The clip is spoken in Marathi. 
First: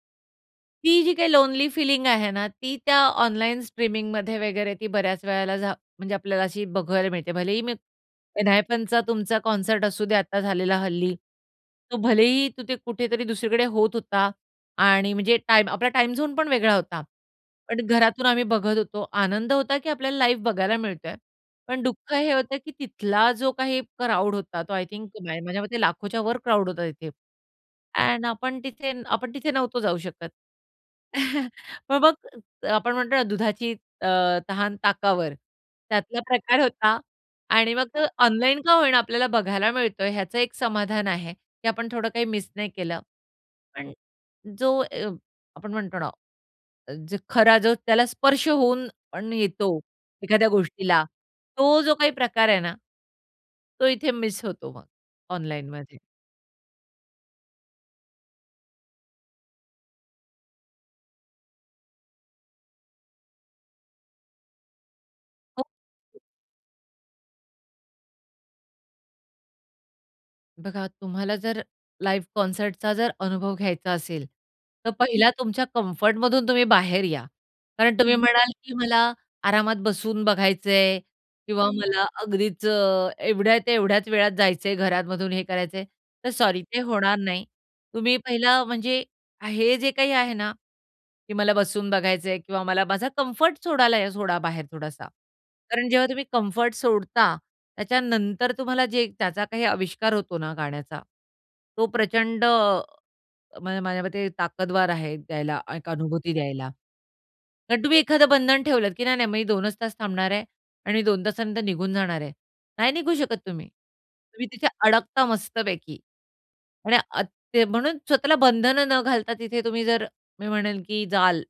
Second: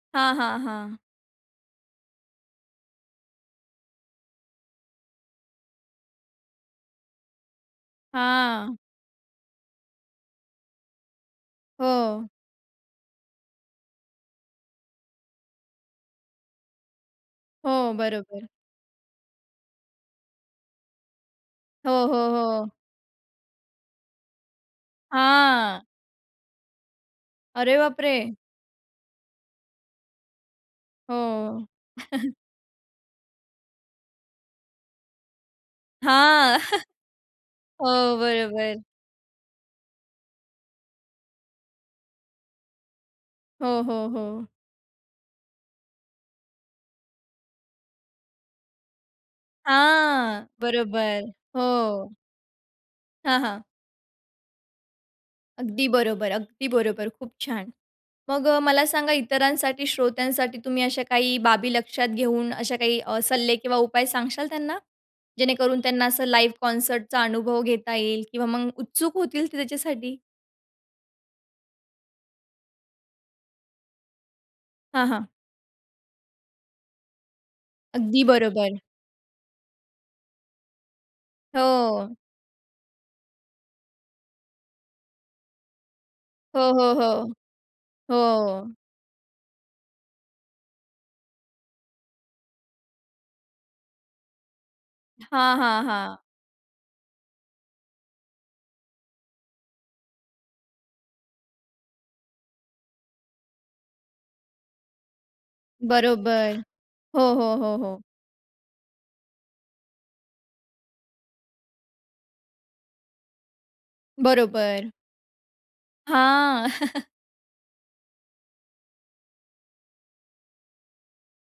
हां, हां, हां. ती, जी काही लोनली फीलिंग आहे ना, ती त्या ऑनलाईन स्ट्रीमिंगमध्ये वगैरे ती बऱ्याच वेळेला झा म्हणजे, आपल्याला अशी बघायला मिळते. भलेही मी हां. एनहायपनचा तुमचा कॉन्सर्ट असू दे आता झालेला हल्ली. तो हो. भलेही तू, ते कुठेतरी 2 कडे होत होता आणि म्हणजे टाईम आपला टाईम झोन पण वेगळा होता. पण हो, घरातून आम्ही बरोबर. बघत होतो. आनंद होता, की आपल्याला लाईव्ह बघायला मिळतोय, पण हो, हो, दुःख हे होतं हो. की तिथला जो काही क्राउड होता तो आय थिंक नाही माझ्या मते हां. लाखोच्या वर क्राउड होता तिथे. अरे, अँन्ड बापरे! आपण तिथे आपण तिथे नव्हतो जाऊ शकत. हो. पण मग आपण म्हणतो ना, दुधाची अ, तहान, ताकावर. त्यातला हां. प्रकार होता. आणि हो, मग तो ऑनलाईन का बरोबर. होई ना, आपल्याला बघायला मिळतोय. ह्याचं एक समाधान आहे की आपण थोडं काही मिस नाही केलं. हो, पण हो, हो. जो अ, आपण म्हणतो ना जो खरा जो त्याला स्पर्श होऊन पण येतो हां एखाद्या गोष्टीला बरोबर तो जो काही हो. प्रकार आहे ना हां, हां. तो इथे मिस होतो मग, अगदी ऑनलाईनमध्ये. बरोबर, अगदी बरोबर, खूप छान! मग अ, मला सांगा इतरांसाठी, श्रोत्यांसाठी, तुम्ही अशा काही बाबी लक्षात घेऊन, अशा काही अ, सल्ले किंवा उपाय सांगाल त्यांना? हो. जेणेकरून त्यांना [unintelligible] असं लाईव्ह कॉन्सर्टचा अनुभव घेता येईल किंवा मग उत्सुक होतील ते त्याच्यासाठी? बघा तुम्हाला जर, लाईव्ह कॉन्सर्ट चा जर, अनुभव घ्यायचा असेल, तर हां, हां. पहिला तुमच्या कम्फर्ट मधून तुम्ही बाहेर या. कारण तुम्ही अगदी म्हणाल, की बरोबर. मला आरामात बसून बघायचंय किंवा मला हो. अगदीच अ, एवढ्या-तेवढ्याच वेळात जायचंय घरामधून हे करायचंय, तर हो, सॉरी ते हो, होणार हो. नाही. तुम्ही पहिलं हो. म्हणजे हे जे काही आहे ना, की मला बसून बघायचंय किंवा मला माझा कम्फर्ट सोडायला या सोडा बाहेर थोडासा. हां, हां, कारण जेव्हा हां. तुम्ही कम्फर्ट सोडता, त्याच्यानंतर तुम्हाला जे त्याचा काही अविष्कार होतो ना, गाण्याचा, तो प्रचंड म अ, माझ्या मते ताकदवार आहे द्यायला. एक अनुभूती बरोबर. द्यायला. हो, हो, हो, कारण तुम्ही हो. एखादं बंधन ठेवलत, की नाही, नाही मग 2च तास थांबणार आहे आणि 2 तासानंतर निघून जाणार आहे. नाही निघू शकत तुम्ही, तुम्ही तिथे बरोबर. अडकता मस्तपैकी. हां. आणि आत्ता ते म्हणून स्वतःला बंधनं न घालता तिथे तुम्ही जर मी म्हणेन की जाल